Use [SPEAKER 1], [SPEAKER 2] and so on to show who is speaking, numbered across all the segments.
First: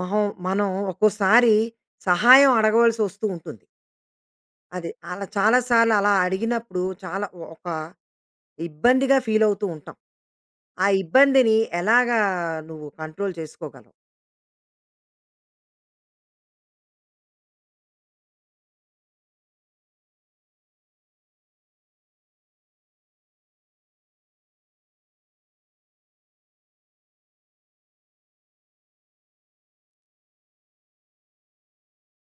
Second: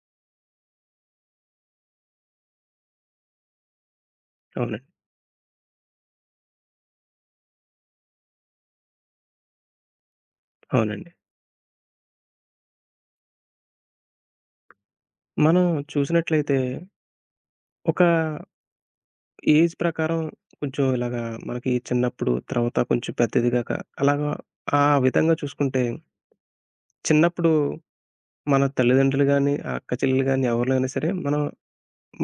[SPEAKER 1] మహం మనం ఒక్కోసారి సహాయం అడగవలసి వస్తూ ఉంటుంది.
[SPEAKER 2] అవునండి.
[SPEAKER 1] అది. అలా చాలా సార్లు అలా అడిగినప్పుడు చాలా ఒక ఇబ్బందిగా ఫీలవుతూ ఉంటాం. ఆ
[SPEAKER 2] అవునండి.
[SPEAKER 1] ఇబ్బందిని ఎలాగా నువ్వు కంట్రోల్ చేసుకోగలవు?
[SPEAKER 2] మనం చూసినట్లయితే ఒక ఏజ్ ప్రకారం కొంచెం ఇలాగా మనకి చిన్నప్పుడు, తర్వాత కొంచెం పెద్దదిగాక అలాగా ఆ విధంగా చూసుకుంటే చిన్నప్పుడు మన తల్లిదండ్రులు గాని, ఆ అక్క చెల్లెలు గాని ఎవరినైనా సరే మనం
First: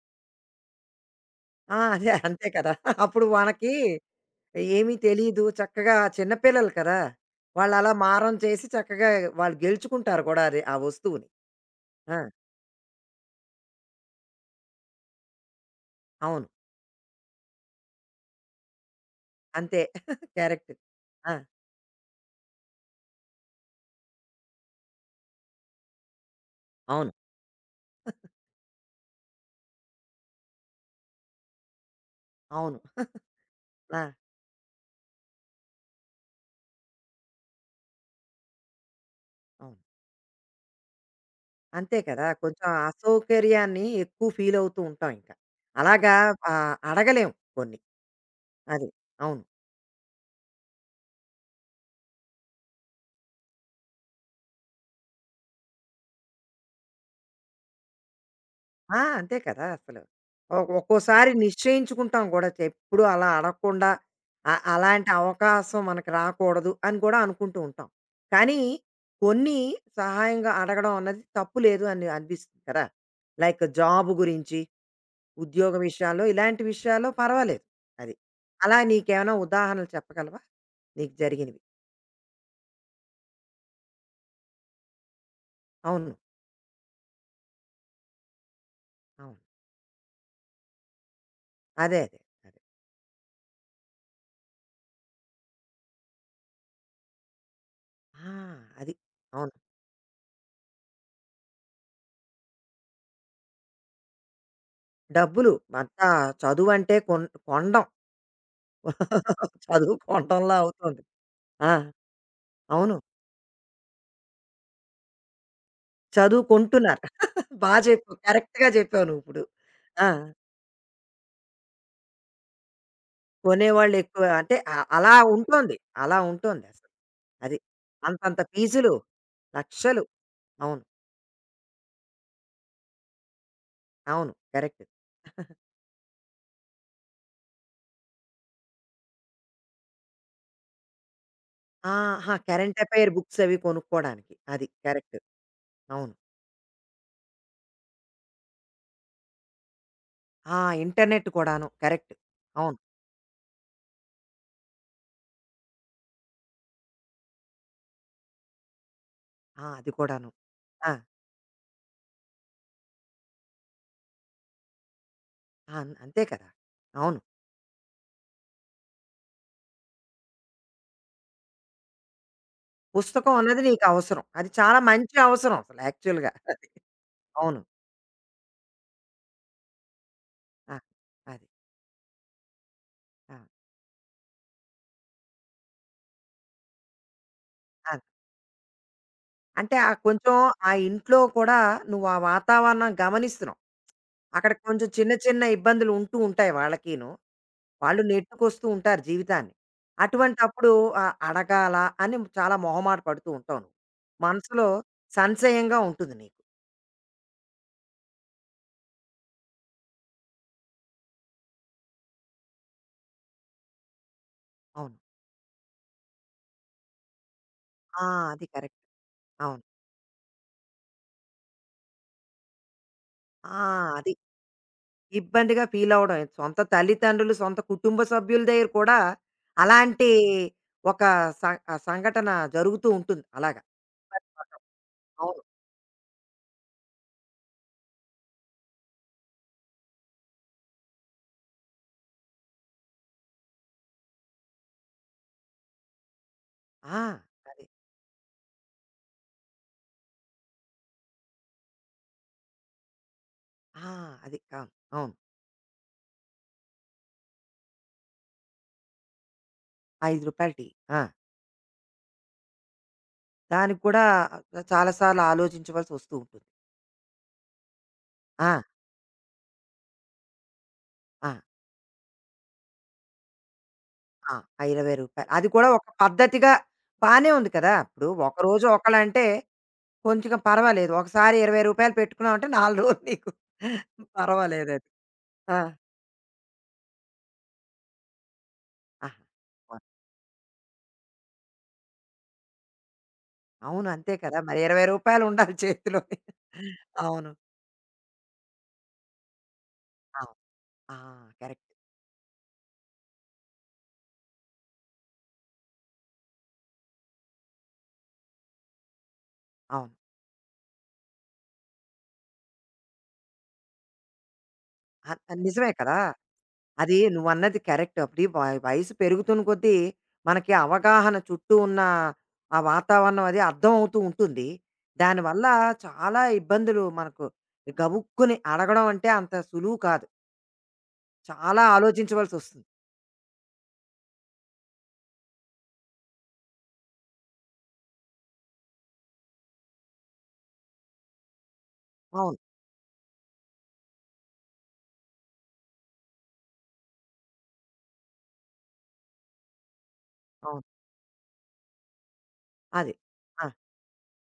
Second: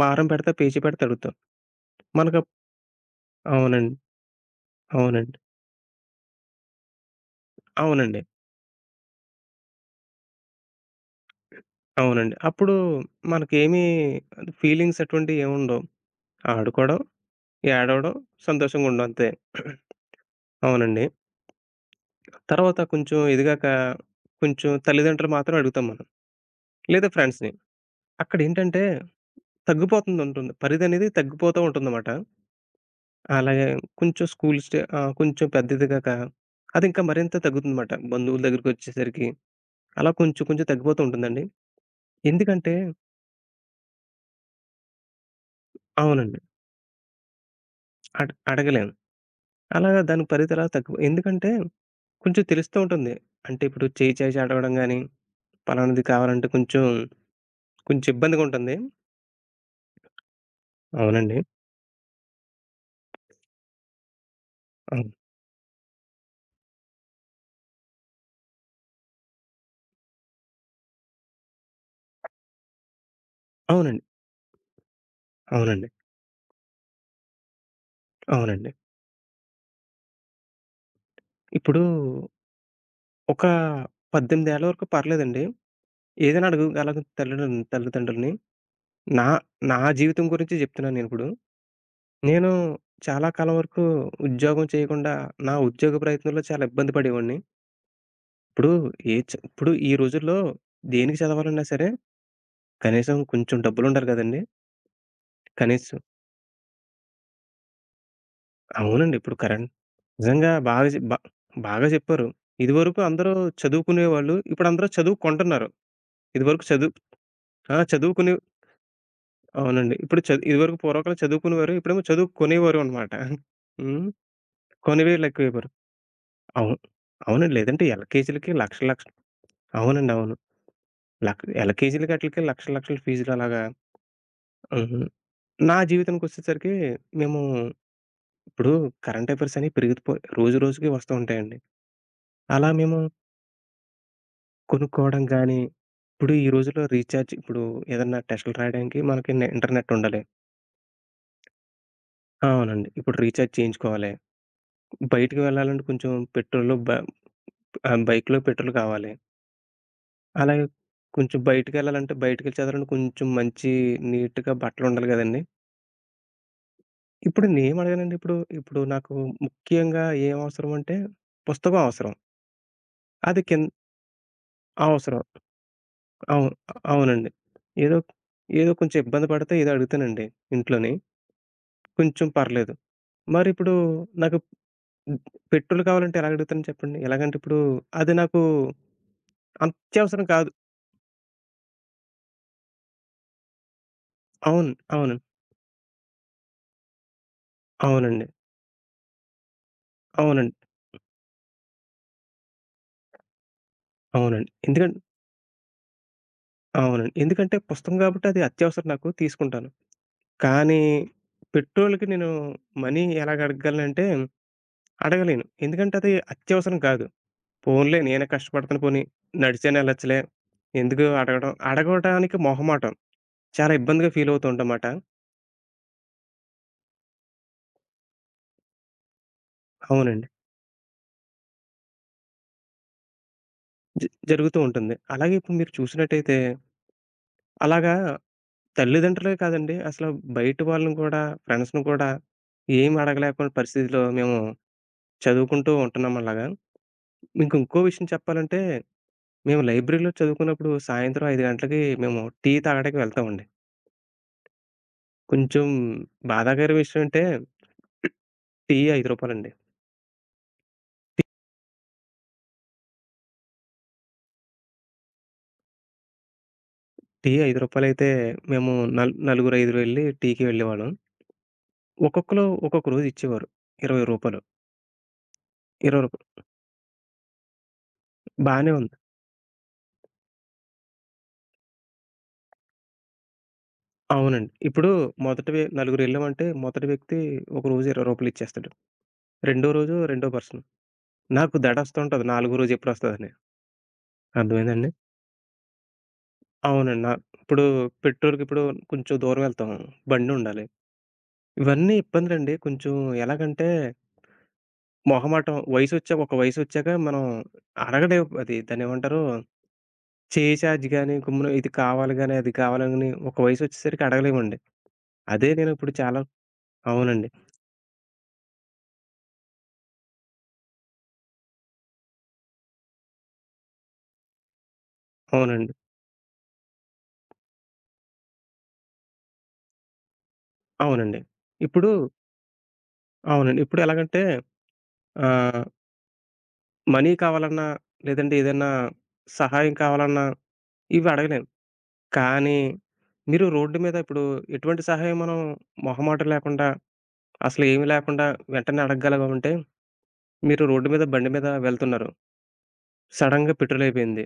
[SPEAKER 2] మారం పెడితే, పేచీ పెడితే అడుగుతాం.
[SPEAKER 1] ఆ, అదే అంతే
[SPEAKER 2] మనకప్
[SPEAKER 1] కదా! అప్పుడు మనకి
[SPEAKER 2] అవునండి.
[SPEAKER 1] ఏమీ
[SPEAKER 2] అవునండి.
[SPEAKER 1] తెలీదు. చక్కగా చిన్న పిల్లలు కదా! వాళ్ళలా
[SPEAKER 2] అవునండి.
[SPEAKER 1] మారం చేసి చక్కగా వాళ్ళు గెలుచుకుంటారు కూడా అది ఆ వస్తువుని. ఆ!
[SPEAKER 2] అవునండి. అప్పుడు మనకేమీ ఫీలింగ్స్ అటువంటివి ఏముండవు.
[SPEAKER 1] అవును.
[SPEAKER 2] ఆడుకోవడం, ఏడవడం, సంతోషంగా ఉండడం అంతే.
[SPEAKER 1] అంతే. కరెక్ట్.
[SPEAKER 2] అవునండి.
[SPEAKER 1] ఆ!
[SPEAKER 2] తర్వాత కొంచెం ఎదిగాక కొంచెం తల్లిదండ్రులు మాత్రం అడుగుతాం మనం. లేదా
[SPEAKER 1] అవును.
[SPEAKER 2] ఫ్రెండ్స్‌ని. అక్కడేంటంటే తగ్గిపోతుందుంటుంది. పరిధనేది తగ్గిపోతూ ఉంటుందమాట.
[SPEAKER 1] అవును.
[SPEAKER 2] అలాగే
[SPEAKER 1] ఆ!
[SPEAKER 2] కొంచెం స్కూల్ స్టే కొంచెం పెద్ద ఎదిగాక అదింకా మరింత తగ్గుతుందమాట. బంధువుల దగ్గరికొచ్చేసరికి
[SPEAKER 1] అవును.
[SPEAKER 2] అలా కొంచెం కొంచెం తగ్గిపోతూ ఉంటుందండి.
[SPEAKER 1] అంతే కదా! కొంచెం
[SPEAKER 2] ఎందుకంటే
[SPEAKER 1] అసౌకర్యాన్ని ఎక్కువ ఫీల్ అవుతూ ఉంటాం ఇంకా. అలాగా
[SPEAKER 2] అవునండి.
[SPEAKER 1] అడగలేం కొన్ని.
[SPEAKER 2] అడగలేం.
[SPEAKER 1] అది. అవును.
[SPEAKER 2] అలాగా దాని పరిధి అలా తగ్గిపో ఎందుకంటే కొంచెం తెలుస్తూ ఉంటుంది. అంటే ఇప్పుడు చేయి చేసి అడగడం గాని, పలానాది కావాలంటే కొంచెం కొంచెం ఇబ్బందిగా ఉంటుంది.
[SPEAKER 1] ఆ! అంతే కదా! అసలు. ఒక్కోసారి
[SPEAKER 2] అవునండి.
[SPEAKER 1] నిశ్చయించుకుంటాం గూడా ఎప్పుడూ అలా అడగకుండా అ
[SPEAKER 2] అవును.
[SPEAKER 1] అలాంటి అవకాశం మనకు రాకూడదు అని కూడా అనుకుంటూ ఉంటాం. కానీ కొన్ని సహాయంగా అడగడం అన్నది తప్పు లేదు అని అనిపిస్తుంది కదా! లైక్
[SPEAKER 2] అవునండి.
[SPEAKER 1] జాబ్ గురించి, ఉద్యోగ
[SPEAKER 2] అవునండి.
[SPEAKER 1] విషయాల్లో ఇలాంటి విషయాల్లో పర్వాలేదు. అది.
[SPEAKER 2] అవునండి.
[SPEAKER 1] అలా నీకేమైనా ఉదాహరణలు చెప్పగలవా? నీకు జరిగినవి?
[SPEAKER 2] ఇప్పుడు ఒక 18 ఏళ్ల వరకు పర్లేదండి.
[SPEAKER 1] అవును.
[SPEAKER 2] ఏదైనా అడగగలను తల్లిదండ్రులని తల్లిదండ్రులని. నా
[SPEAKER 1] అవును.
[SPEAKER 2] నా జీవితం గురించి జెప్తున్నాను నేనిప్పుడు.
[SPEAKER 1] అదే. అదే.
[SPEAKER 2] నేను
[SPEAKER 1] అదే.
[SPEAKER 2] చాలా కాలం వరకు ఉద్యోగం చేయకుండా నా ఉద్యోగ ప్రయత్నంలో చాలా ఇబ్బంది పడేవాడిని.
[SPEAKER 1] ఆ!
[SPEAKER 2] ఇప్పుడు
[SPEAKER 1] అది.
[SPEAKER 2] ఏ చ
[SPEAKER 1] అవును.
[SPEAKER 2] ఇప్పుడు ఈ రోజుల్లో దేనికి చదవాలన్నా సరే కనీసం కొంచెం డబ్బులుండాలి గదండీ!
[SPEAKER 1] డబ్బులు
[SPEAKER 2] కనీసం
[SPEAKER 1] అంతా చదువంటే కొండం.
[SPEAKER 2] అవునండి. ఇప్పుడు కరెంట్
[SPEAKER 1] చదువు
[SPEAKER 2] నిజంగా
[SPEAKER 1] కొండంలా
[SPEAKER 2] బాగా జె
[SPEAKER 1] అవుతోంది.
[SPEAKER 2] బ
[SPEAKER 1] ఆ!
[SPEAKER 2] బాగా జెప్పారు.
[SPEAKER 1] అవును.
[SPEAKER 2] ఇదివరకు అందరూ చదువుకునేవాళ్ళు. ఇప్పుడందరూ చదువుకుంటున్నారు. ఇదివరకు చదువు కొంటున్నారు.
[SPEAKER 1] చదువు
[SPEAKER 2] ఇది వరకు చదువు
[SPEAKER 1] కొంటున్నారు. బా
[SPEAKER 2] ఆ!
[SPEAKER 1] చెప్పావు.
[SPEAKER 2] చదువుకునే
[SPEAKER 1] కరెక్ట్‌గా చెప్పావు నువ్విప్పుడు.
[SPEAKER 2] అవునండి.
[SPEAKER 1] ఆ!
[SPEAKER 2] ఇప్పుడు ఇదివరకు పూర్వకాలం చదువుకునేవారు. ఇప్పుడేమో చదువు కొనేవారు అనమాట. హ్మ్.
[SPEAKER 1] కొనేవాళ్ళెక్కువ. అంటే అలా
[SPEAKER 2] కొనివేళ్ళు ఎక్కువైపోయారు.
[SPEAKER 1] ఉంటోంది. అలా ఉంటోంది
[SPEAKER 2] అవును.
[SPEAKER 1] అసలు.
[SPEAKER 2] అవునండి.
[SPEAKER 1] అది.
[SPEAKER 2] లేదంటే
[SPEAKER 1] అంతంత
[SPEAKER 2] ఎల్‌కేజీలకి లక్షలు
[SPEAKER 1] ఫీజులు.
[SPEAKER 2] లక్ష
[SPEAKER 1] లక్షలు.
[SPEAKER 2] అవునండి. అవును.
[SPEAKER 1] అవును.
[SPEAKER 2] ఎల్‌కేజీలకి ఆటిలకి లక్షల లక్షలు ఫీజులు అలాగా.
[SPEAKER 1] అవును. కరెక్ట్.
[SPEAKER 2] హుహు. నా జీవితానికొచ్చేసరికి మేము ఇప్పుడు కరెంట్ అఫైర్స్ అనేవి పెరిగిపో రోజు రోజుకి వస్తూ ఉంటాయండి.
[SPEAKER 1] ఆ! ఆహా!
[SPEAKER 2] అలా
[SPEAKER 1] కరెంట్
[SPEAKER 2] మేము
[SPEAKER 1] అఫైర్ బుక్స్ అవి కొనుక్కోడానికి. అది. కరెక్ట్.
[SPEAKER 2] కొనుక్కోవడం గానీ,
[SPEAKER 1] అవును.
[SPEAKER 2] ఇప్పుడు ఈ రోజుల్లో రీచార్జ్ ఇప్పుడు ఏదన్నా టెస్ట్‌లు రాయడానికి మనకి ఇంటర్నెట్ ఉండాలి.
[SPEAKER 1] ఆ! ఇంటర్నెట్ కూడాను. కరెక్ట్. అవును.
[SPEAKER 2] అవునండి. ఇప్పుడు రీచార్జ్ చేయించుకోవాలి. బయటికి వెళ్ళాలంటే కొంచెం పెట్రోల్ బ ఆ! బైక్‌లో పెట్రోల్ కావాలి.
[SPEAKER 1] ఆ! అది కూడాను.
[SPEAKER 2] అలాగే
[SPEAKER 1] ఆ!
[SPEAKER 2] కొంచెం బయటికెళ్ళాలంటే బయటికెళ్ళి చదవాలంటే కొంచెం మంచి నీట్‌గా బట్టలుండాలి గదండీ!
[SPEAKER 1] ఆ, అంతే కదా! అవును.
[SPEAKER 2] ఇప్పుడు నేనేమడగానండి ఇప్పుడు, ఇప్పుడు నాకు ముఖ్యంగా ఏం అవసరం అంటే పుస్తకం అవసరం.
[SPEAKER 1] పుస్తకం
[SPEAKER 2] అది
[SPEAKER 1] అన్నది
[SPEAKER 2] కిన్
[SPEAKER 1] నీకు అవసరం. అది చాలా మంచి
[SPEAKER 2] అవసరం.
[SPEAKER 1] అవసరం అసలు యాక్చువల్‌గా.
[SPEAKER 2] అవును.
[SPEAKER 1] అది.
[SPEAKER 2] అవునండి.
[SPEAKER 1] అవును.
[SPEAKER 2] ఏదో, ఏదో కొంచెం ఇబ్బంది పడితే ఏదో అడుగుతానండి
[SPEAKER 1] ఆ!
[SPEAKER 2] ఇంట్లోని.
[SPEAKER 1] అది.
[SPEAKER 2] కొంచెం పర్లేదు.
[SPEAKER 1] ఆ!
[SPEAKER 2] మరిప్పుడు నాకు పెట్రోల్ కావాలంటే ఎలా అడుగుతాను చెప్పండి? ఎలాగంటే ఇప్పుడు
[SPEAKER 1] ఆ!
[SPEAKER 2] అది నాకు
[SPEAKER 1] అంటే ఆ
[SPEAKER 2] అత్యవసరం
[SPEAKER 1] కొంచెం
[SPEAKER 2] కాదు.
[SPEAKER 1] ఆ ఇంట్లో కూడా నువ్వు ఆ వాతావరణం గమనిస్తున్నావు. అక్కడ
[SPEAKER 2] అవును.
[SPEAKER 1] కొంచెం చిన్న
[SPEAKER 2] అవును.
[SPEAKER 1] చిన్న ఇబ్బందులు ఉంటూ ఉంటాయి వాళ్ళకీను. వాళ్ళు
[SPEAKER 2] అవునండి.
[SPEAKER 1] నెట్టుకొస్తూ ఉంటారు జీవితాన్ని.
[SPEAKER 2] అవునండి.
[SPEAKER 1] అటువంటప్పుడు అడగాలా అని చాలా మొహమాట పడుతూ ఉంటావు నువ్వు.
[SPEAKER 2] అవునండి.
[SPEAKER 1] మనసులో సంశయంగా ఉంటుంది నీకు.
[SPEAKER 2] అవునండి. ఎందుకంటే పుస్తకం గాబట్టి అది అత్యవసరం నాకు తీసుకుంటాను. కానీ పెట్రోల్‌కి నేను మనీ ఎలాగ అడగగలనంటే
[SPEAKER 1] అవును.
[SPEAKER 2] అడగలేను. ఎందుకంటే అది అత్యవసరం కాదు. పోన్లే
[SPEAKER 1] ఆ!
[SPEAKER 2] నేనే
[SPEAKER 1] అది కరెక్ట్.
[SPEAKER 2] కష్టపడతాను పోనీ
[SPEAKER 1] అవును.
[SPEAKER 2] నడిచైనా ఎళ్ళొచ్చులే. ఎందుకు అడగడం? అడగడానికి మొహమాటం.
[SPEAKER 1] ఆ!
[SPEAKER 2] చాలా ఇబ్బందిగా
[SPEAKER 1] అది
[SPEAKER 2] ఫీల్ అవుతూ ఉంటామాట.
[SPEAKER 1] ఇబ్బందిగా ఫీలవ్వడం. సొంత తల్లిదండ్రులు, సొంత కుటుంబ సభ్యుల దగ్గర కూడా అలాంటి
[SPEAKER 2] అవునండి.
[SPEAKER 1] ఒక స సంఘటన జరుగుతూ ఉంటుంది. అలాగా.
[SPEAKER 2] జ జరుగుతూ
[SPEAKER 1] పడిపోతాం.
[SPEAKER 2] ఉంటుంది. అలాగే
[SPEAKER 1] అవును.
[SPEAKER 2] ఇప్పుడు మీరు చూసినట్టయితే అలాగా తల్లిదండ్రులే కాదండి అసలు బయట వాళ్ళని కూడా ఫ్రెండ్స్‌ని కూడా ఏమి అడగలేకుండా పరిస్థితిలో మేము చదువుకుంటూ ఉంటున్నాం అలాగా.
[SPEAKER 1] ఆ!
[SPEAKER 2] మీకు
[SPEAKER 1] అది.
[SPEAKER 2] ఇంకో విషయం చెప్పాలంటే, మేము లైబ్రరీలో చదువుకున్నప్పుడు సాయంత్రం 5 గంటలకి మేము టీ తాగడానికి వెళ్తామండి.
[SPEAKER 1] ఆ! అది. అవును. అవును.
[SPEAKER 2] కొంచెం బాధాకరం విషయం అంటే టీ రూ. 5 అండి.
[SPEAKER 1] రూ. 5 టీ. ఆ! దానికి కూడా చాలా సార్లు ఆలోచించవలసి వస్తూ ఉంటుంది.
[SPEAKER 2] టీ రూ. 5 అయితే
[SPEAKER 1] ఆ!
[SPEAKER 2] మేము నలుగురు, ఐదుగురు ఎళ్లి టీకి వెళ్ళేవాళ్ళం.
[SPEAKER 1] ఆ!
[SPEAKER 2] ఒక్కొక్కళ్ళు ఒక్కొక్క రోజు ఇచ్చేవారు. రూ. 20.
[SPEAKER 1] ఆ!
[SPEAKER 2] రూ.
[SPEAKER 1] ఆ రూ. 20 అది కూడా ఒక
[SPEAKER 2] 20
[SPEAKER 1] పద్ధతిగా బానే ఉంది కదా! ఇప్పుడు ఒకరోజు
[SPEAKER 2] బానే ఉంది.
[SPEAKER 1] ఒకలంటే కొంచెం పర్వాలేదు. ఒకసారి రూ. 20 పెట్టుకున్నావంటే 4 రోజులు నీకు
[SPEAKER 2] అవునండి.
[SPEAKER 1] పర్వాలేదది.
[SPEAKER 2] ఇప్పుడు మొదటి
[SPEAKER 1] ఆ!
[SPEAKER 2] వ్య నలుగురు ఎళ్ళామంటే మొదటి వ్యక్తి ఒక రోజు రూ. 20 ఇచ్చేస్తాడు.
[SPEAKER 1] ఆహా!
[SPEAKER 2] రెండో
[SPEAKER 1] అవును.
[SPEAKER 2] రోజు రెండో పర్సన్. నాకు దడ వస్తూ ఉంటది నాలుగో రోజు ఎప్పుడొస్తదని.
[SPEAKER 1] అవును. అంతే కదా! మరి రూ.
[SPEAKER 2] అర్థమైందండి?
[SPEAKER 1] 20 ఉండాలి చేతిలో.
[SPEAKER 2] అవునండి. నా
[SPEAKER 1] అవును.
[SPEAKER 2] ఇప్పుడు పెట్రోల్‌కిప్పుడు కొంచెం దూరం వెళ్తాం.
[SPEAKER 1] అవును.
[SPEAKER 2] బండుండాలి.
[SPEAKER 1] ఆ! కరెక్ట్.
[SPEAKER 2] ఇవన్నీ ఇబ్బందులండి. కొంచెం ఎలాగంటే, మొహమాటం వయసొచ్చాక ఒక వయసొచ్చాక మనం అడగలేం అది. దాన్నేమంటారు?
[SPEAKER 1] అవును.
[SPEAKER 2] చేయి చార్జ్ గాని, గమ్మున ఇది కావాలి గాని, అది కావాలని ఒక వయసొచ్చేసరికి అడగలేమండి.
[SPEAKER 1] అది
[SPEAKER 2] అదే
[SPEAKER 1] నిజమే
[SPEAKER 2] నేనిప్పుడు
[SPEAKER 1] కదా!
[SPEAKER 2] చాలా
[SPEAKER 1] అది
[SPEAKER 2] అవునండి.
[SPEAKER 1] నువ్వన్నది కరెక్ట్. అప్పుడీ వయసు పెరుగుతున్న కొద్దీ మనకి అవగాహన చుట్టూ ఉన్న ఆ వాతావరణం అది అర్థం అవుతూ ఉంటుంది. దానివల్ల
[SPEAKER 2] అవునండి.
[SPEAKER 1] చాలా ఇబ్బందులు మనకు గబుక్కుని అడగడం అంటే అంత సులువు కాదు.
[SPEAKER 2] అవునండి.
[SPEAKER 1] చాలా
[SPEAKER 2] ఇప్పుడు
[SPEAKER 1] ఆలోచించవలసొస్తుంది.
[SPEAKER 2] అవునండి. ఇప్పుడు ఎలాగంటే ఆహ్, మనీ కావాలన్నా, లేదంటే ఏదన్నా సహాయం కావాలన్నా ఇవి అడగలేం.
[SPEAKER 1] అవును.
[SPEAKER 2] కానీ, మీరు రోడ్డు మీద ఇప్పుడు ఎటువంటి సహాయం మనం మొహమాటం లేకుండా, అసలేమి లేకుండా వెంటనే అడగగలమంటే,
[SPEAKER 1] అవును.
[SPEAKER 2] మీరు రోడ్డు మీద బండి మీద వెళ్తున్నారు.
[SPEAKER 1] అది. ఆ!
[SPEAKER 2] సడెన్‌గా పెట్రోల్ అయిపోయింది.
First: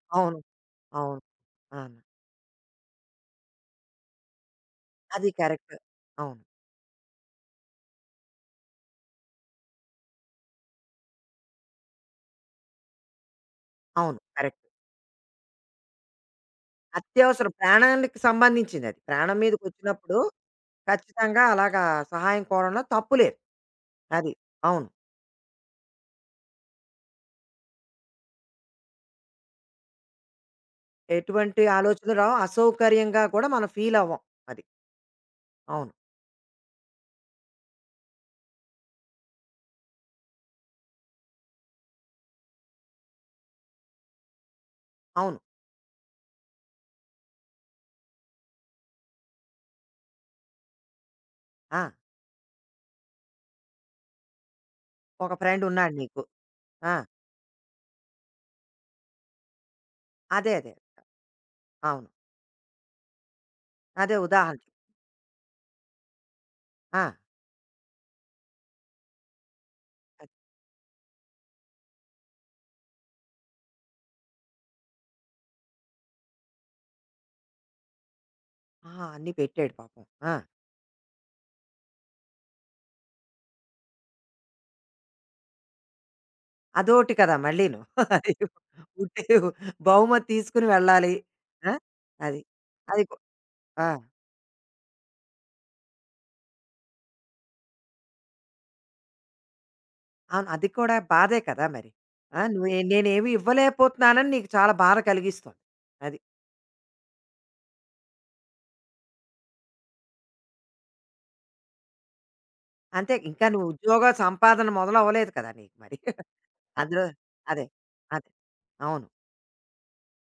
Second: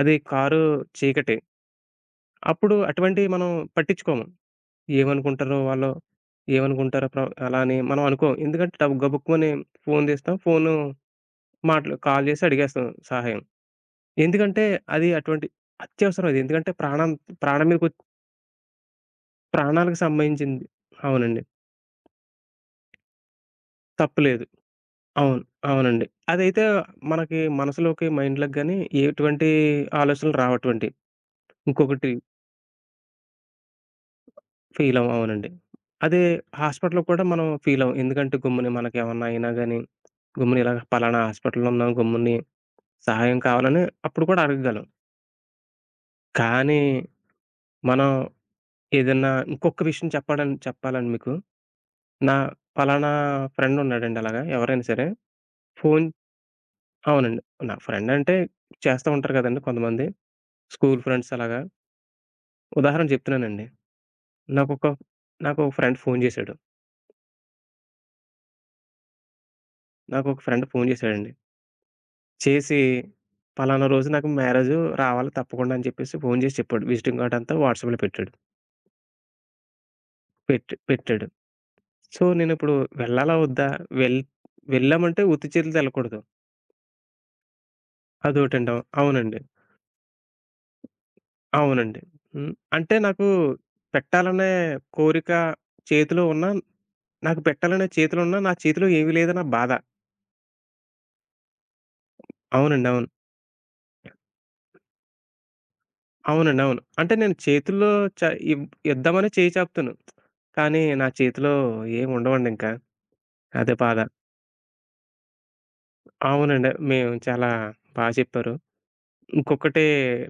[SPEAKER 2] అది
[SPEAKER 1] అవును.
[SPEAKER 2] కారు
[SPEAKER 1] అవును.
[SPEAKER 2] చీకటి.
[SPEAKER 1] అవును.
[SPEAKER 2] అప్పుడు అటువంటివి మనం పట్టించుకోము.
[SPEAKER 1] అది
[SPEAKER 2] ఏమనుకుంటారో
[SPEAKER 1] కరెక్ట్.
[SPEAKER 2] వాళ్ళు,
[SPEAKER 1] అవును.
[SPEAKER 2] ఏమనుకుంటారో అలా అని మనం అనుకోం. ఎందుకంటే గబుక్కుమని ఫోను తీస్తాం. ఫోను కాల్ చేసి అడిగేస్తాం సహాయం.
[SPEAKER 1] అవును. కరెక్ట్.
[SPEAKER 2] ఎందుకంటే అది అటువంటి అత్యవసరం అది. ఎందుకంటే ప్రాణం
[SPEAKER 1] అత్యవసరం.
[SPEAKER 2] ప్రాణం మీదకొ
[SPEAKER 1] ప్రాణానికి సంబంధించిందది. ప్రాణం
[SPEAKER 2] ప్రాణాలకు
[SPEAKER 1] మీదకొచ్చినప్పుడు
[SPEAKER 2] సంబంధించింది. అవునండి.
[SPEAKER 1] ఖచ్చితంగా అలాగా సహాయం కోరడంలో తప్పు లేదు. అది.
[SPEAKER 2] తప్పులేదు.
[SPEAKER 1] అవును.
[SPEAKER 2] అవును. అవునండి. అదైతే మనకి మనసులోకి, మైండ్‌లోకి గాని ఎటువంటి ఆలోచనలు రావటువంటి.
[SPEAKER 1] ఎటువంటి
[SPEAKER 2] ఇంకొకటి
[SPEAKER 1] ఆలోచనలు రావు. అసౌకర్యంగా కూడా మనం ఫీలవ్వం. అది.
[SPEAKER 2] ఫీలవ్వం. అవునండి.
[SPEAKER 1] అవును.
[SPEAKER 2] అదే హాస్పిటల్‌లో కూడా మనం ఫీలవ్వం. ఎందుకంటే గమ్మున మనకేమన్నా అయినా గాని, గమ్మున ఇలాగ పలానా హాస్పిటల్‌లో ఉన్నాను గమ్ముని సహాయం కావాలని అప్పుడు కూడా అడగగలం.
[SPEAKER 1] అవును.
[SPEAKER 2] కానీ మనం ఏదన్నా ఇంకొక విషయం చెప్పాలండి మీకు.
[SPEAKER 1] ఆ!
[SPEAKER 2] నా పలానా ఫ్రెండున్నాడండి అలాగా ఎవరైనా సరే
[SPEAKER 1] ఒక ఫ్రెండున్నాడు
[SPEAKER 2] ఫోను
[SPEAKER 1] నీకు. ఆ!
[SPEAKER 2] అవునండి. నా ఫ్రెండంటే చేస్తా ఉంటారు కదండీ కొంతమంది.
[SPEAKER 1] అదే. అదే.
[SPEAKER 2] స్కూలు ఫ్రెండ్స్ అలాగా.
[SPEAKER 1] అవును.
[SPEAKER 2] ఉదాహరణ చెప్తున్నానండి.
[SPEAKER 1] అదే ఉదాహరణ. చెప్పు.
[SPEAKER 2] నాకొక నాకొక ఫ్రెండ్ ఫోను జేశాడు.
[SPEAKER 1] ఆ! అది.
[SPEAKER 2] నాకొక ఫ్రెండ్ ఫోను జేశాడండి. చేసి, "పలానా రోజు నాకు మ్యారేజు రావాలి తప్పకుండా" అని చెప్పేసి ఫోను జేసి చెప్పాడు. విజిటింగ్ కార్డ్ అంతా వాట్సాప్‌లో పెట్టాడు.
[SPEAKER 1] ఆ! అన్నీ పెట్టాడు పాపం. ఆ!
[SPEAKER 2] పెట్టాడు. సో, నేనిప్పుడు వెళ్ళాలా వద్దా? వెళ్ వెళ్ళామంటే ఉత్తి చేతులతో ఎళ్ళకూడదు.
[SPEAKER 1] అదోటి కదా మళ్ళీను. అది
[SPEAKER 2] అదోటండి.
[SPEAKER 1] ఉట్టి
[SPEAKER 2] అవునండి.
[SPEAKER 1] బహుమతి తీసుకుని వెళ్ళాలి. ఆ!
[SPEAKER 2] అవునండి.
[SPEAKER 1] అది.
[SPEAKER 2] హ్మ్. అంటే
[SPEAKER 1] అది
[SPEAKER 2] నాకు
[SPEAKER 1] ఆ!
[SPEAKER 2] పెట్టాలనే కోరిక చేతిలో ఉన్నా, నాకు పెట్టాలనే చేతిలో ఉన్నా, నా చేతిలో ఏమీ లేదన్న బాధ.
[SPEAKER 1] అవును. అది కూడా బాధే కదా మరి. ఆ! నువ్వు
[SPEAKER 2] అవునండి. అవును.
[SPEAKER 1] నేనేమి ఇవ్వలేకపోతున్నానని నీకు చాలా బాధ కలిగిస్తుంది. అది.
[SPEAKER 2] అవునండి. అవును. అంటే నేను చేతుల్లో చ ఇవ్ ఇద్దామని చేయి చాపుతాను. కానీ నా చేతిలో ఏమి ఉండవండింకా.
[SPEAKER 1] అంతే ఇంకా నువ్వు
[SPEAKER 2] అదే బాధ.
[SPEAKER 1] ఉద్యోగ సంపాదన మొదలవ్వలేదు కదా నీకు మరి.
[SPEAKER 2] అవునండి.
[SPEAKER 1] అందులో
[SPEAKER 2] మేము చాలా
[SPEAKER 1] అదే.
[SPEAKER 2] బా
[SPEAKER 1] అదే.
[SPEAKER 2] చెప్పారు.
[SPEAKER 1] అవును.
[SPEAKER 2] ఇంకొకటి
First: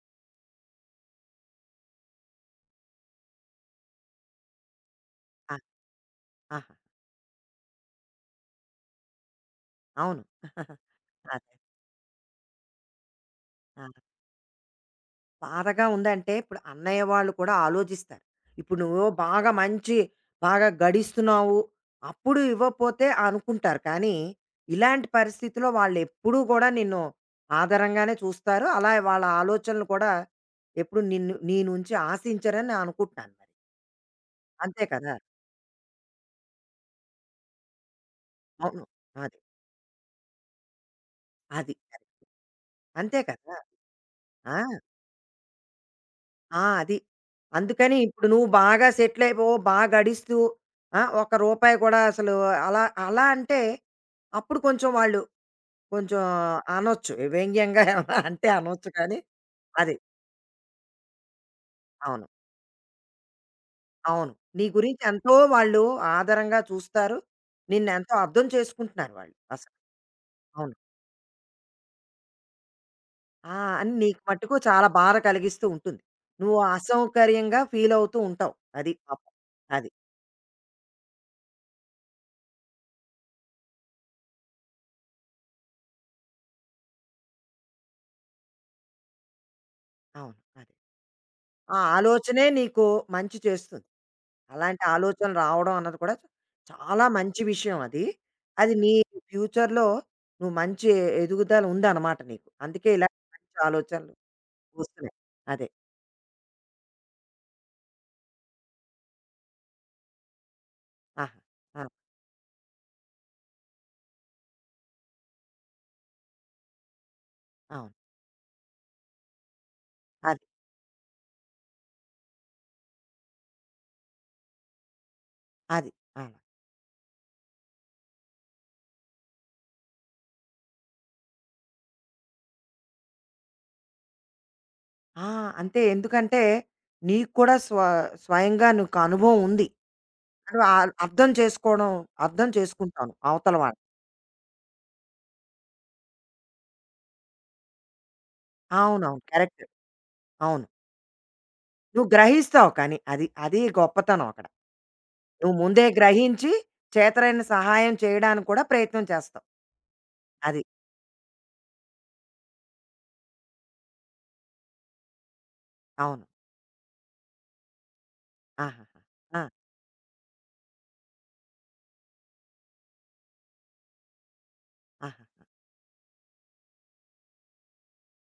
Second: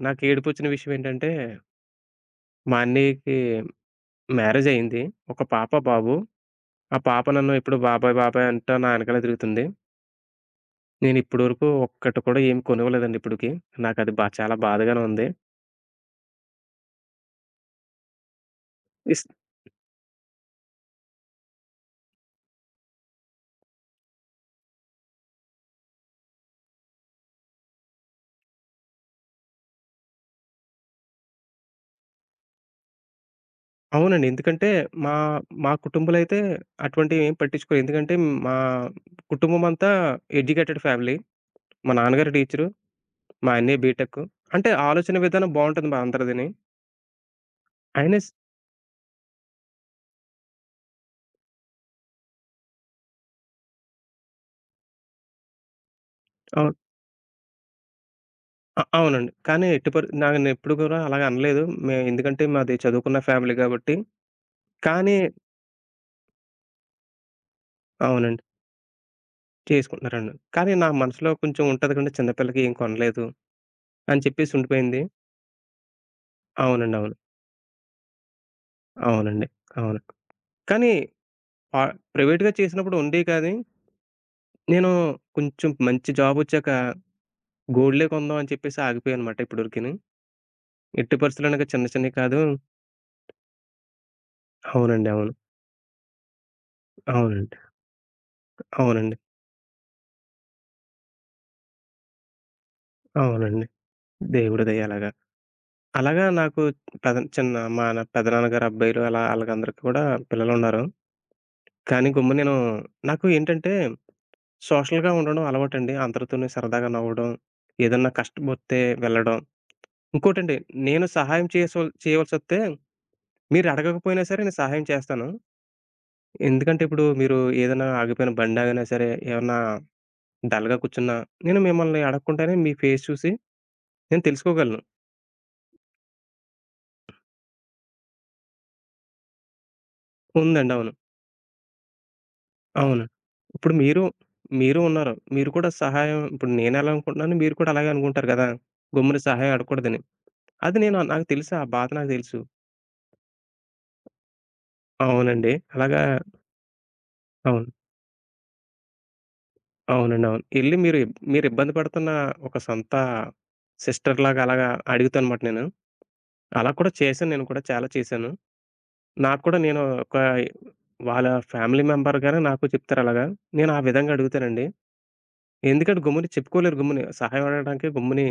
[SPEAKER 2] నాకు ఏడుపొచ్చిన విషయం ఏంటంటే, మా అన్నయ్యకి మ్యారేజ్ అయింది. ఒక
[SPEAKER 1] ఆ!
[SPEAKER 2] పాప, బాబు.
[SPEAKER 1] ఆహా!
[SPEAKER 2] ఆ పాప నన్ను ఎప్పుడు బాబాయ్, బాబాయ్ అంటా నా వెనకాలే తిరుగుతుంది.
[SPEAKER 1] అవును.
[SPEAKER 2] నేను ఇప్పటి
[SPEAKER 1] అదే.
[SPEAKER 2] వరకు ఒక్కటి కూడా ఏమి కొనివ్వలేదండి ఇప్పటికి.
[SPEAKER 1] ఆ!
[SPEAKER 2] నాకది చాలా బాధగానే ఉంది.
[SPEAKER 1] బాధగా ఉందంటే ఇప్పుడు అన్నయ్య వాళ్ళు కూడా ఆలోచిస్తారు. ఇప్పుడు నువ్వు బాగా మంచి బాగా గడిస్తున్నావు. అప్పుడు ఇవ్వకపోతే అనుకుంటారు. కానీ ఇలాంటి పరిస్థితిలో వాళ్ళెప్పుడూ గూడా నిన్ను ఆదరంగానే చూస్తారు. అలా వాళ్ళ ఆలోచనలు కూడా ఎప్పుడు నిన్ను నీ నుంచి ఆశించరని నేను అనుకుంటున్నాను మరి.
[SPEAKER 2] అవునండి. ఎందుకంటే
[SPEAKER 1] అంతే
[SPEAKER 2] మా,
[SPEAKER 1] కదా!
[SPEAKER 2] మా కుటుంబంలో అయితే అటువంటివేం పట్టించుకోరు. ఎందుకంటే మా
[SPEAKER 1] అవును. అది.
[SPEAKER 2] కుటుంబమంతా ఎడ్యుకేటెడ్ ఫ్యామిలీ.
[SPEAKER 1] అది.
[SPEAKER 2] మా
[SPEAKER 1] కరెక్ట్.
[SPEAKER 2] నాన్నగారు టీచరు,
[SPEAKER 1] అంతే
[SPEAKER 2] మా
[SPEAKER 1] కదా!
[SPEAKER 2] అన్నయ్య బీటెక్.
[SPEAKER 1] ఆ!
[SPEAKER 2] అంటే ఆలోచన విధానం బావుంటది మా అందరిదిని.
[SPEAKER 1] ఆ! అది. అందుకని
[SPEAKER 2] అయినా
[SPEAKER 1] ఇప్పుడు
[SPEAKER 2] స్
[SPEAKER 1] నువ్వు బాగా సెటిల్ అయిపోయావు, బా గడిస్తూ ఆ! ఒక్క రూపాయి కూడా అసలు అలా అలా అంటే అప్పుడు కొంచెం వాళ్ళు కొంచెం
[SPEAKER 2] అవును.
[SPEAKER 1] అనొచ్చు. వ్యంగ్యంగా అంటే అనొచ్చు కానీ
[SPEAKER 2] అవునండి. కానీ ఎట్టి
[SPEAKER 1] అది.
[SPEAKER 2] పరి నన్నెప్పుడు కూడా అలాగ అనలేదు.
[SPEAKER 1] అవును.
[SPEAKER 2] ఎందుకంటే మాది చదువుకున్న ఫ్యామిలీ గాబట్టి.
[SPEAKER 1] అవును. నీ గురించి
[SPEAKER 2] కానీ
[SPEAKER 1] ఎంతో వాళ్ళు ఆదరంగా చూస్తారు. నిన్నెంతో
[SPEAKER 2] అవునండి.
[SPEAKER 1] అర్థం చేసుకుంటున్నారు వాళ్ళు అసలు.
[SPEAKER 2] చేసుకుంటున్నారండి. కానీ
[SPEAKER 1] అవును.
[SPEAKER 2] నా మనసులో కొంచెం ఉంటది కదండీ చిన్న పిల్లకి ఏం కొనలేదు
[SPEAKER 1] ఆ! అని నీకు
[SPEAKER 2] అని చెప్పేసి
[SPEAKER 1] మట్టుకు చాలా
[SPEAKER 2] ఉండిపోయింది.
[SPEAKER 1] బాధ కలిగిస్తూ ఉంటుంది. నువ్వు
[SPEAKER 2] అవునండి. అవును.
[SPEAKER 1] అసౌకర్యంగా ఫీల్ అవుతూ ఉంటావు. అది పాపం.
[SPEAKER 2] అవునండి.
[SPEAKER 1] అది.
[SPEAKER 2] అవును. కానీ ప్రైవేట్‌గా చేసినప్పుడు ఉండేయి కానీ నేను కొంచెం మంచి జాబొచ్చాక గోల్డే కొందాం అని చెప్పేసి ఆగిపోయానమాట ఇప్పటివరకిని.
[SPEAKER 1] అవును. అది.
[SPEAKER 2] ఎట్టి పరిస్థితుల్లోను ఇక
[SPEAKER 1] ఆ
[SPEAKER 2] చిన్న చిన్నయి కాదు
[SPEAKER 1] ఆలోచనే నీకు మంచి చేస్తుంది. అలాంటి
[SPEAKER 2] అవునండి. అవును.
[SPEAKER 1] ఆలోచనలు రావడం అన్నది కూడా చాలా మంచి
[SPEAKER 2] అవునండి.
[SPEAKER 1] విషయం అది. అది నీ
[SPEAKER 2] అవునండి.
[SPEAKER 1] ఫ్యూచర్‌లో నువ్వు మంచి ఎదుగుదల ఉందన్నమాట నీకు. అందుకే ఇలాంటి మంచి
[SPEAKER 2] అవునండి.
[SPEAKER 1] ఆలోచనలు
[SPEAKER 2] దేవుడి దయ అలాగా.
[SPEAKER 1] వస్తున్నాయి. అదే.
[SPEAKER 2] అలాగా నాకు పెద చిన్న మా న పెదనాన్నగారు అబ్బాయిలు అలా ఆళ్ళకందరికి కూడా పిల్లలున్నారు.
[SPEAKER 1] ఆహా! ఆ!
[SPEAKER 2] కానీ గమ్మున నేను నాకు ఏంటంటే సోషల్‌గా ఉండడం అలవాటండి. అందరితోని సరదాగా నవ్వడం,
[SPEAKER 1] అవును.
[SPEAKER 2] ఏదన్నా కష్టమొత్తే వెళ్ళడం.
[SPEAKER 1] అది.
[SPEAKER 2] ఇంకోటండి నేను సహాయం చేయవలసొస్తే మీరు అడగకపోయినా సరే నేను సహాయం చేస్తాను.
[SPEAKER 1] అది. అలా.
[SPEAKER 2] ఎందుకంటే ఇప్పుడు మీరు ఏదైనా ఆగిపోయిన బండాగినా సరే, ఏమన్నా డల్‌గా కూర్చున్నా, నేను మిమ్మల్ని అడగకుండానే మీ ఫేస్ చూసి నేను తెలుసుకోగలను.
[SPEAKER 1] ఆ! అంతే ఎందుకంటే నీకు కూడా స్వయంగా నీకు అనుభవం ఉంది. నువ్వు
[SPEAKER 2] ఉందండి. అవును.
[SPEAKER 1] ఆల్ అర్థం చేసుకోవడం అర్థం
[SPEAKER 2] అవును.
[SPEAKER 1] చేసుకుంటావు అవతల
[SPEAKER 2] ఇప్పుడు
[SPEAKER 1] వాళ్ళని.
[SPEAKER 2] మీరు, మీరు ఉన్నారు. మీరు కూడా సహాయం ఇప్పుడు నేనెలా అనుకుంటున్నానో మీరు కూడా అలాగే అనుకుంటారు కదా! గమ్మున
[SPEAKER 1] అవునవును.
[SPEAKER 2] సహాయం
[SPEAKER 1] కరెక్ట్.
[SPEAKER 2] అడగకూడదని.
[SPEAKER 1] అవును.
[SPEAKER 2] అది నేను నాకు తెలుసు. ఆ బాధ
[SPEAKER 1] నువ్వు
[SPEAKER 2] నాకు తెలుసు.
[SPEAKER 1] గ్రహిస్తావు కానీ అది. అది గొప్పతనం అక్కడ.
[SPEAKER 2] అవునండి.
[SPEAKER 1] నువ్వు ముందే
[SPEAKER 2] అలాగా
[SPEAKER 1] గ్రహించి చేతనైన
[SPEAKER 2] అవును.
[SPEAKER 1] సహాయం చేయడానికి కూడా ప్రయత్నం చేస్తావు.
[SPEAKER 2] అవునండి. అవును.
[SPEAKER 1] అది.
[SPEAKER 2] ఎళ్లి మీరు మీరు ఇబ్బంది పడుతున్న ఒక సొంత సిస్టర్‌లాగా అలాగా అడుగుతానమాట నేను.
[SPEAKER 1] అవును.
[SPEAKER 2] అలా కూడా చేశాను. నేను కూడా చాలా చేశాను.
[SPEAKER 1] ఆహాహా!
[SPEAKER 2] నాకు
[SPEAKER 1] ఆ!
[SPEAKER 2] కూడా నేను ఒక వాళ్ళ ఫ్యామిలీ మెంబర్‌గానే నాకు చెప్తారలాగా. నేను ఆ విధంగా అడుగుతానండి.
[SPEAKER 1] ఆహా!
[SPEAKER 2] ఎందుకంటే గమ్ముని చెప్పుకోలేరు గమ్ముని. సహాయం అడగడానికి గమ్ముని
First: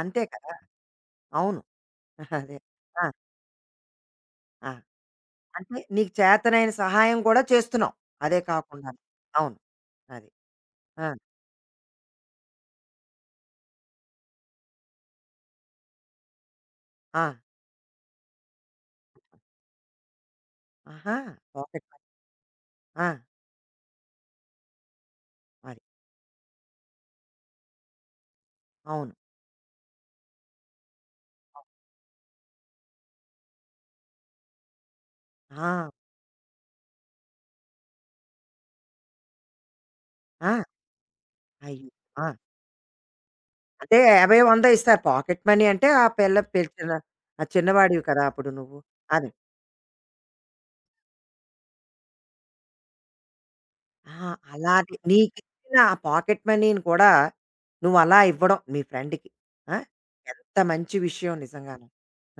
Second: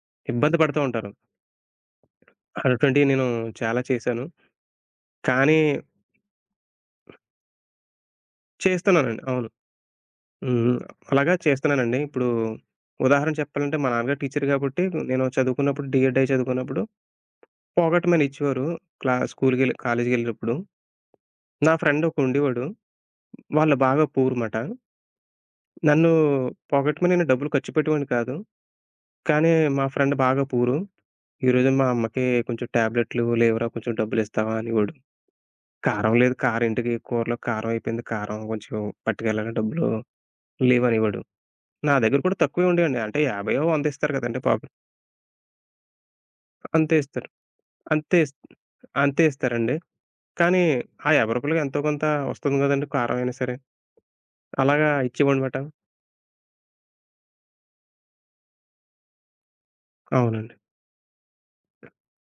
[SPEAKER 1] అంతే కదా!
[SPEAKER 2] ఇబ్బంది పడుతూ ఉంటారు.
[SPEAKER 1] అవును. అదే. ఆ!
[SPEAKER 2] అటువంటివి నేను చాలా చేశాను.
[SPEAKER 1] ఆ!
[SPEAKER 2] కానీ
[SPEAKER 1] అంటే నీకు చేతనైన సహాయం కూడా చేస్తున్నావు. అదే కాకుండా.
[SPEAKER 2] చేస్తున్నానండి. అవును.
[SPEAKER 1] అవును. అది.
[SPEAKER 2] హ్మ్.
[SPEAKER 1] ఆ!
[SPEAKER 2] అలాగా చేస్తున్నానండి. ఇప్పుడు ఉదాహరణ చెప్పాలంటే మా నాన్నగారు టీచర్ కాబట్టి నేను చదువుకున్నప్పుడు డీఎడ్ అయి చదువుకున్నప్పుడు
[SPEAKER 1] ఆ!
[SPEAKER 2] పోగొట్టమని ఇచ్చేవారు. స్కూల్‌కెళ్ళి కాలేజ్‌కెళ్ళేటప్పుడు.
[SPEAKER 1] ఆహా!
[SPEAKER 2] నా
[SPEAKER 1] పాకెట్
[SPEAKER 2] ఫ్రెండ్
[SPEAKER 1] మనీ.
[SPEAKER 2] ఒకడుండేవాడు.
[SPEAKER 1] ఆ!
[SPEAKER 2] వాళ్ళు బాగా పూర్ మాట.
[SPEAKER 1] అది.
[SPEAKER 2] నన్ను పోగొట్టమని నేను డబ్బులు ఖర్చు పెట్టేవాడిని కాదు.
[SPEAKER 1] అవును.
[SPEAKER 2] కానీ మా ఫ్రెండ్ బాగా పూరు. ఈరోజు మా అమ్మకి కొంచెం టాబ్లెట్లు లేవురా కొంచెం డబ్బులిస్తావా అనేవాడు.
[SPEAKER 1] ఆ!
[SPEAKER 2] కారం లేదు కారం ఇంటికి కూరలో కారం అయిపోయింది. కారం కొంచెం పట్టుకెళ్ళాలి డబ్బులు
[SPEAKER 1] ఆ!
[SPEAKER 2] లేవనేవాడు.
[SPEAKER 1] అయ్యో!
[SPEAKER 2] నా దగ్గర
[SPEAKER 1] ఆ!
[SPEAKER 2] కూడా తక్కువే ఉండేయండి. అంటే 50 వందో
[SPEAKER 1] అంటే
[SPEAKER 2] ఇస్తారు
[SPEAKER 1] 50,
[SPEAKER 2] కదండీ
[SPEAKER 1] 100
[SPEAKER 2] పాపం.
[SPEAKER 1] ఇస్తారు. పాకెట్ మనీ అంటే ఆ పిల్ల చిన్న
[SPEAKER 2] అంతే ఇస్తారు.
[SPEAKER 1] ఆ చిన్నవాడివి
[SPEAKER 2] అంతే
[SPEAKER 1] కదా!
[SPEAKER 2] ఇస్
[SPEAKER 1] అప్పుడు నువ్వు.
[SPEAKER 2] అంతే
[SPEAKER 1] అదే.
[SPEAKER 2] ఇస్తారండి. కానీ ఆ రూ. 50 ఎంతో కొంత వస్తుంది కదండీ కారం అయినా సరే.
[SPEAKER 1] ఆ!
[SPEAKER 2] అలాగా
[SPEAKER 1] అలాంటి
[SPEAKER 2] ఇచ్చేవాడినమాట.
[SPEAKER 1] నీకిచ్చిన ఆ పాకెట్ మనీని కూడా నువ్వలా ఇవ్వడం మీ ఫ్రెండ్‌కి. ఆ!
[SPEAKER 2] అవునండి.
[SPEAKER 1] ఎంత మంచి విషయం నిజంగాను.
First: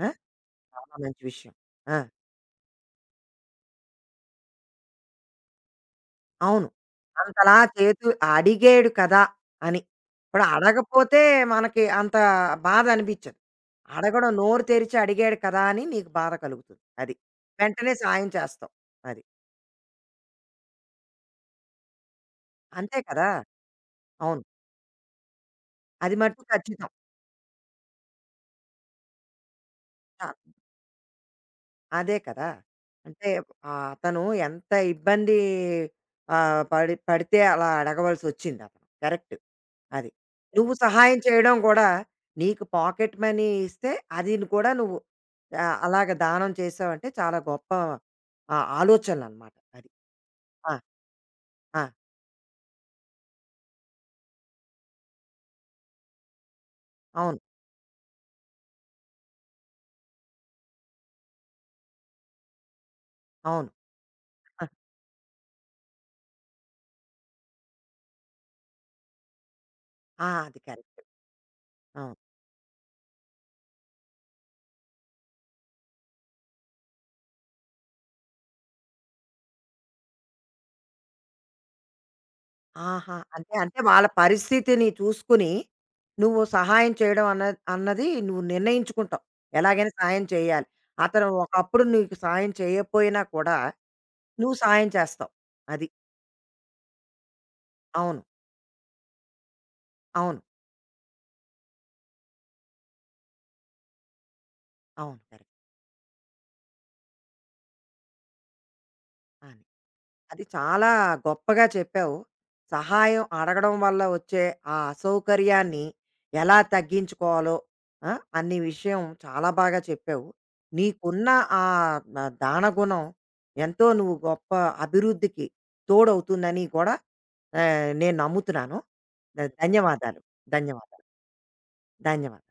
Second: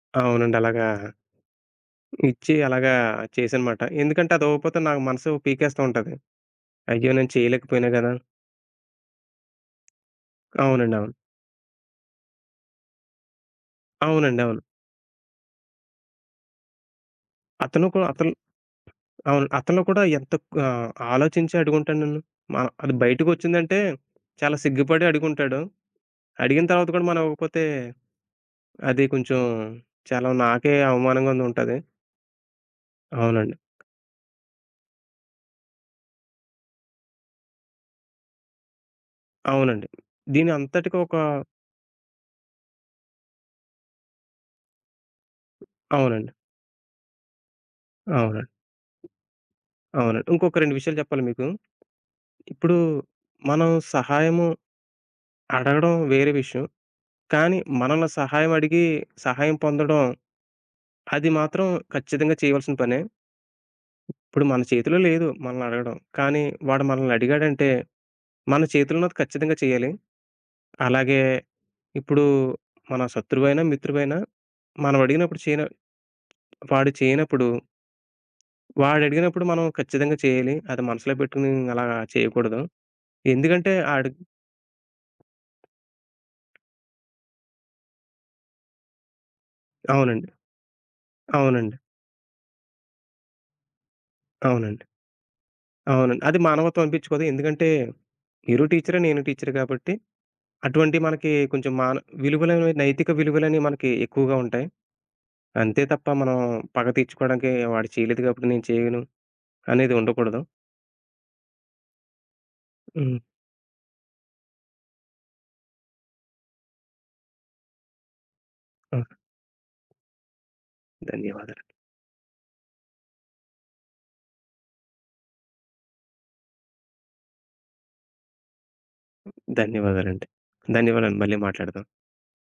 [SPEAKER 1] ఆ!
[SPEAKER 2] అవునండి. అలాగా
[SPEAKER 1] చాలా మంచి విషయం. ఆ!
[SPEAKER 2] ఇచ్చి అలాగా చేశానమాట. ఎందుకంటే అది అవ్వకపోతే నాకు మనసు పీకేస్తూ ఉంటది.
[SPEAKER 1] అవును.
[SPEAKER 2] అయ్యో! నేను
[SPEAKER 1] అంతలా
[SPEAKER 2] చేయలేకపోయినా
[SPEAKER 1] చేతు
[SPEAKER 2] కదా!
[SPEAKER 1] అడిగాడు కదా! అని. ఇప్పుడు
[SPEAKER 2] అవునండి. అవును.
[SPEAKER 1] అడగపోతే మనకి అంత బాధ అనిపించదు. అడగడం
[SPEAKER 2] అవునండి. అవును.
[SPEAKER 1] నోరు తెరిచి అడిగాడు కదా! అని నీకు బాధ కలుగుతుంది. అది.
[SPEAKER 2] అతను
[SPEAKER 1] వెంటనే
[SPEAKER 2] కూడా
[SPEAKER 1] సాయం
[SPEAKER 2] అతను
[SPEAKER 1] చేస్తావు. అది.
[SPEAKER 2] అవును. అతను కూడా ఎంత ఆలోచించి అడుగుంటాడు నన్ను. మ అది
[SPEAKER 1] అంతే కదా!
[SPEAKER 2] బయటకొచ్చిందంటే
[SPEAKER 1] అవును.
[SPEAKER 2] చాలా సిగ్గుపడి అడుగుంటాడు.
[SPEAKER 1] అది మట్టుకు
[SPEAKER 2] అడిగిన తర్వాత
[SPEAKER 1] ఖచ్చితం.
[SPEAKER 2] కూడా మనం ఇవ్వకపోతే అది కొంచెం
[SPEAKER 1] చా
[SPEAKER 2] చాలా నాకే అవమానంగాను ఉంటది.
[SPEAKER 1] అదే కదా! అంటే
[SPEAKER 2] అవునండి.
[SPEAKER 1] అతను ఎంత ఇబ్బంది పడితే అలా అడగవలసొచ్చింది అతను. కరెక్ట్.
[SPEAKER 2] అవునండి.
[SPEAKER 1] అది.
[SPEAKER 2] దీని
[SPEAKER 1] నువ్వు
[SPEAKER 2] అంతటికి ఒక
[SPEAKER 1] సహాయం చేయడం గూడా నీకు పాకెట్ మనీ ఇస్తే అదిని కూడా నువ్వు అలాగ
[SPEAKER 2] అవునండి.
[SPEAKER 1] దానం చేసావంటే చాలా గొప్ప
[SPEAKER 2] అవునండి.
[SPEAKER 1] ఆలోచనలనమాట అది.
[SPEAKER 2] అవునండి. ఇంకొక
[SPEAKER 1] ఆ!
[SPEAKER 2] 2 విషయాలు చెప్పాలి మీకు.
[SPEAKER 1] ఆ!
[SPEAKER 2] ఇప్పుడు మనం సహాయము అడగడం వేరే విషయం.
[SPEAKER 1] అవును.
[SPEAKER 2] కానీ మనల్ని సహాయం అడిగి సహాయం పొందడం అది మాత్రం ఖచ్చితంగా చేయవలసిన పనే.
[SPEAKER 1] అవును.
[SPEAKER 2] ఇప్పుడు మన
[SPEAKER 1] ఆ!
[SPEAKER 2] చేతిలో లేదు మనల్ని అడగడం. కానీ వాడు మనల్ని అడిగాడంటే, మన చేతిలో ఉన్నది ఖచ్చితంగా చేయాలి.
[SPEAKER 1] ఆ! అది కరెక్ట్.
[SPEAKER 2] అలాగే
[SPEAKER 1] అవును.
[SPEAKER 2] ఇప్పుడు మన శత్రువైనా, మిత్రువైనా మనం అడిగినప్పుడు చేయన వాడు చేయనప్పుడు, వాడు అడిగినప్పుడు మనం ఖచ్చితంగా చేయాలి. అది మనసులో పెట్టుకొని అలా చేయకూడదు.
[SPEAKER 1] ఆహా! అంటే,
[SPEAKER 2] ఎందుకంటే
[SPEAKER 1] అంటే వాళ్ళ
[SPEAKER 2] ఆడు
[SPEAKER 1] పరిస్థితిని చూసుకుని, నువ్వు సహాయం చేయడం అన్నది నువ్వు నిర్ణయించుకుంటావు. ఎలాగైనా సాయం
[SPEAKER 2] అవునండి.
[SPEAKER 1] చేయాలి. అతను
[SPEAKER 2] అవునండి.
[SPEAKER 1] ఒకప్పుడు నీకు సాయం చేయకపోయినా కూడా, నువ్వు
[SPEAKER 2] అవునండి.
[SPEAKER 1] సాయం చేస్తావు. అది.
[SPEAKER 2] అవునండి. అది మానవత్వం అనిపించుకోదు. ఎందుకంటే
[SPEAKER 1] అవును.
[SPEAKER 2] మీరు టీచరే, నేను టీచర్ కాబట్టి
[SPEAKER 1] అవును.
[SPEAKER 2] అటువంటి మనకి కొంచెం మాన విలువలనేవి నైతిక విలువలని మనకి ఎక్కువగా ఉంటాయి.
[SPEAKER 1] అవును. కరెక్ట్.
[SPEAKER 2] అంతే తప్ప మనం పగ తీర్చుకోవడానికి వాడు చేయలేదు కాబట్టి నేను చేయను
[SPEAKER 1] అది.
[SPEAKER 2] అనేది ఉండకూడదు.
[SPEAKER 1] అది చాలా గొప్పగా చెప్పావు.
[SPEAKER 2] హ్మ్.
[SPEAKER 1] సహాయం అడగడం వల్ల వచ్చే ఆ అసౌకర్యాన్ని ఎలా తగ్గించుకోవాలో ఆ! అన్ని
[SPEAKER 2] ఆ!
[SPEAKER 1] విషయం చాలా బాగా చెప్పావు. నీకున్న ఆ
[SPEAKER 2] ధన్యవాదాలు.
[SPEAKER 1] న దానగుణం ఎంతో నువ్వు గొప్ప అభివృద్ధికి తోడవుతుందని కూడా నేను నమ్ముతున్నాను. ధన్యవాదాలు.
[SPEAKER 2] ధన్యవాదాలండి.
[SPEAKER 1] ధన్యవాదాలు.
[SPEAKER 2] ధన్యవాదాలు. మళ్ళీ మాట్లాడదాం.
[SPEAKER 1] ధన్యవాదాలు.